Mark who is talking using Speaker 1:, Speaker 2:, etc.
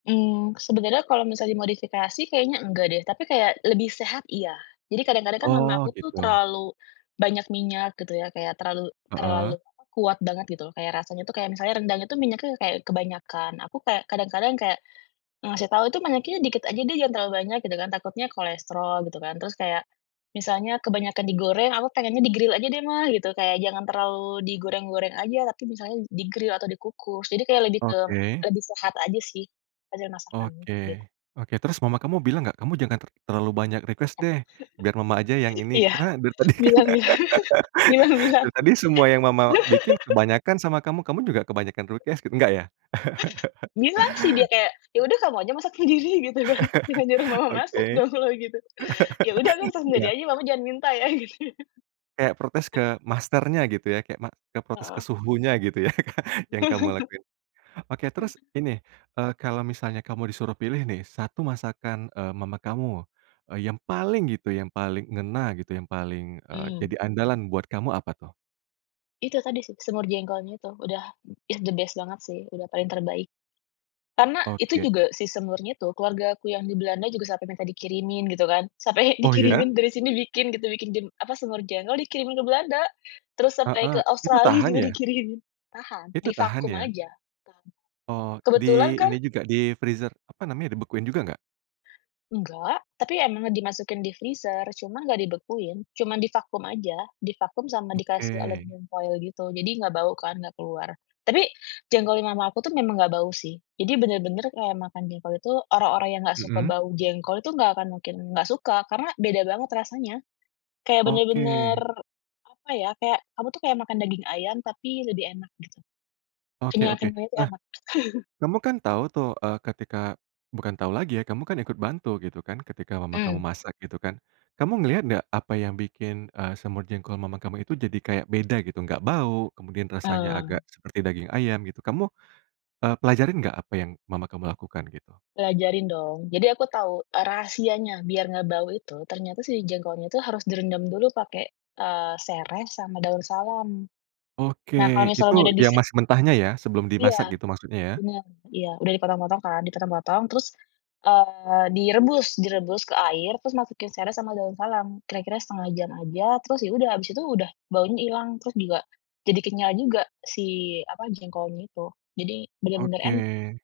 Speaker 1: Mhm, sebenarnya kalau misal dimodifikasi kayaknya enggak deh, tapi kayak lebih sehat, iya. Jadi kadang-kadang kan mama
Speaker 2: Oh,
Speaker 1: aku tuh
Speaker 2: gitu.
Speaker 1: terlalu banyak minyak gitu ya, kayak terlalu
Speaker 2: Heeh.
Speaker 1: terlalu, apa, kuat banget gitu loh. Kayak rasanya itu kayak misalnya rendang itu minyaknya kayak kebanyakan, aku kayak kadang-kadang kayak ngasih tahu, "itu minyaknya dikit aja deh, jangan terlalu banyak" gitu kan, takutnya kolesterol gitu kan. Terus kayak, misalnya kebanyakan digoreng aku pengennya "di-gril aja deh ma" gitu. Kayak jangan terlalu digoreng-goreng aja tapi misalnya di-grill atau dikukus. Jadi kayak lebih ke
Speaker 2: Oke.
Speaker 1: lebih sehat aja sih, hasil masakannya,
Speaker 2: Oke,
Speaker 1: gitu.
Speaker 2: oke. Terus mama kamu bilang nggak kamu jangan ter terlalu banyak request deh, biar mama aja yang ini.
Speaker 1: Iya.
Speaker 2: Karena dari tadi kan,
Speaker 1: Bilang bilang. Bilang bilang.
Speaker 2: dari tadi semua yang mama bikin kebanyakan sama kamu, kamu juga kebanyakan protes. Nggak ya?
Speaker 1: Bilang sih dia kayak, "ya udah kamu aja masak aja sendiri" gitu kan. "Jangan nyuruh mama masak
Speaker 2: Oke.
Speaker 1: dong kalo gitu", "Ya udah ntar ta
Speaker 2: Iya.
Speaker 1: dedek aja tapi mama jangan minta ya" gitu.
Speaker 2: Kayak protes ke masternya, gitu ya. Kayak ma ke protes ke
Speaker 1: Heeh.
Speaker 2: suhunya gitu ya, yang kamu lakuin. Oke, terus ini, eee, kalau misalnya kamu disuruh pilih nih, 1 masakan, eee, mama kamu, eee, yang paling gitu, yang paling ngena gitu, yang paling, eee,
Speaker 1: Mhm.
Speaker 2: jadi andalan buat kamu apa tuh?
Speaker 1: Itu tadi sih, semur jengkolnya itu. Udah ya the best banget sih. Udah paling terbaik. Karena itu
Speaker 2: Oke.
Speaker 1: juga si semurnya itu keluargaku yang di Belanda juga sampai minta dikirimin, gitu kan. Sampai
Speaker 2: Oh ya?
Speaker 1: dikirimin dari sini bikin gitu, bikin jim apa, semur jengkol dikirimin ke Belanda. Terus sampai
Speaker 2: Heeh.
Speaker 1: ke
Speaker 2: Itu
Speaker 1: Australi
Speaker 2: tahan
Speaker 1: gitu
Speaker 2: ya?
Speaker 1: dikirim. Tahan.
Speaker 2: Itu
Speaker 1: Di
Speaker 2: tahan
Speaker 1: vakum
Speaker 2: ya?
Speaker 1: aja. Tahan.
Speaker 2: Oh, di
Speaker 1: Kebetulan kan
Speaker 2: ini juga, di freezer, apa namanya, dibekuin juga nggak?
Speaker 1: Enggak. Tapi emang dimasukin di freezer, cuma nggak dibekuin. Cuman di vakum aja, di vakum sama dikasih
Speaker 2: Oke.
Speaker 1: aluminium foil gitu. Jadi nggak bau kan, nggak keluar. Tapi, jengkol yang mama aku tuh memang nggak bau sih. Jadi benar-benar kayak makan jengkol itu, orang-orang yang nggak suka
Speaker 2: Hmm.
Speaker 1: bau jengkol itu, nggak akan mungkin nggak suka, karena beda banget rasanya. Kayak benar-benar,
Speaker 2: Oke.
Speaker 1: apa ya, kayak kamu tuh kayak makan daging ayam tapi lebih enak gitu.
Speaker 2: Oke oke.
Speaker 1: Kenyal-kenyalnya itu
Speaker 2: Nah,
Speaker 1: enak.
Speaker 2: kamu kan tahu tuh, eee, ketika bukan tahu lagi ya, kamu kan ikut bantu gitu kan, ketika mama kamu
Speaker 1: Mhm.
Speaker 2: masak, gitu kan. Kamu ngelihat ndak, apa yang bikin, eee, semur jengkol mama kamu itu jadi kayak beda gitu, nggak bau, kemudian rasanya agak
Speaker 1: Hmm.
Speaker 2: seperti daging ayam, gitu. Kamu, e pelajarin nggak, apa yang mama kamu lakukan gitu?
Speaker 1: Pelajarin dong. Jadi aku tau rahasianya, biar nggak bau itu, ternyata si jengkolnya itu harus direndam dulu pakai, eee, sereh sama daun salam.
Speaker 2: Oke.
Speaker 1: Nah kalau
Speaker 2: Itu
Speaker 1: misalnya udah di
Speaker 2: yang
Speaker 1: si
Speaker 2: masih mentahnya ya, sebelum
Speaker 1: Iya.
Speaker 2: dimasak gitu maksudnya ya?
Speaker 1: Benar. Iya. Udah dipotong-potong kan, dipotong-potong terus, eee, direbus, direbus ke air, terus masukin sereh sama daun salam. Kira-kira 1/2 jam aja, terus ya udah, habis itu udah baunya ilang, terus juga, jadi kenyal juga, si apa, jengkolnya itu. Jadi, benar-benar en
Speaker 2: Oke.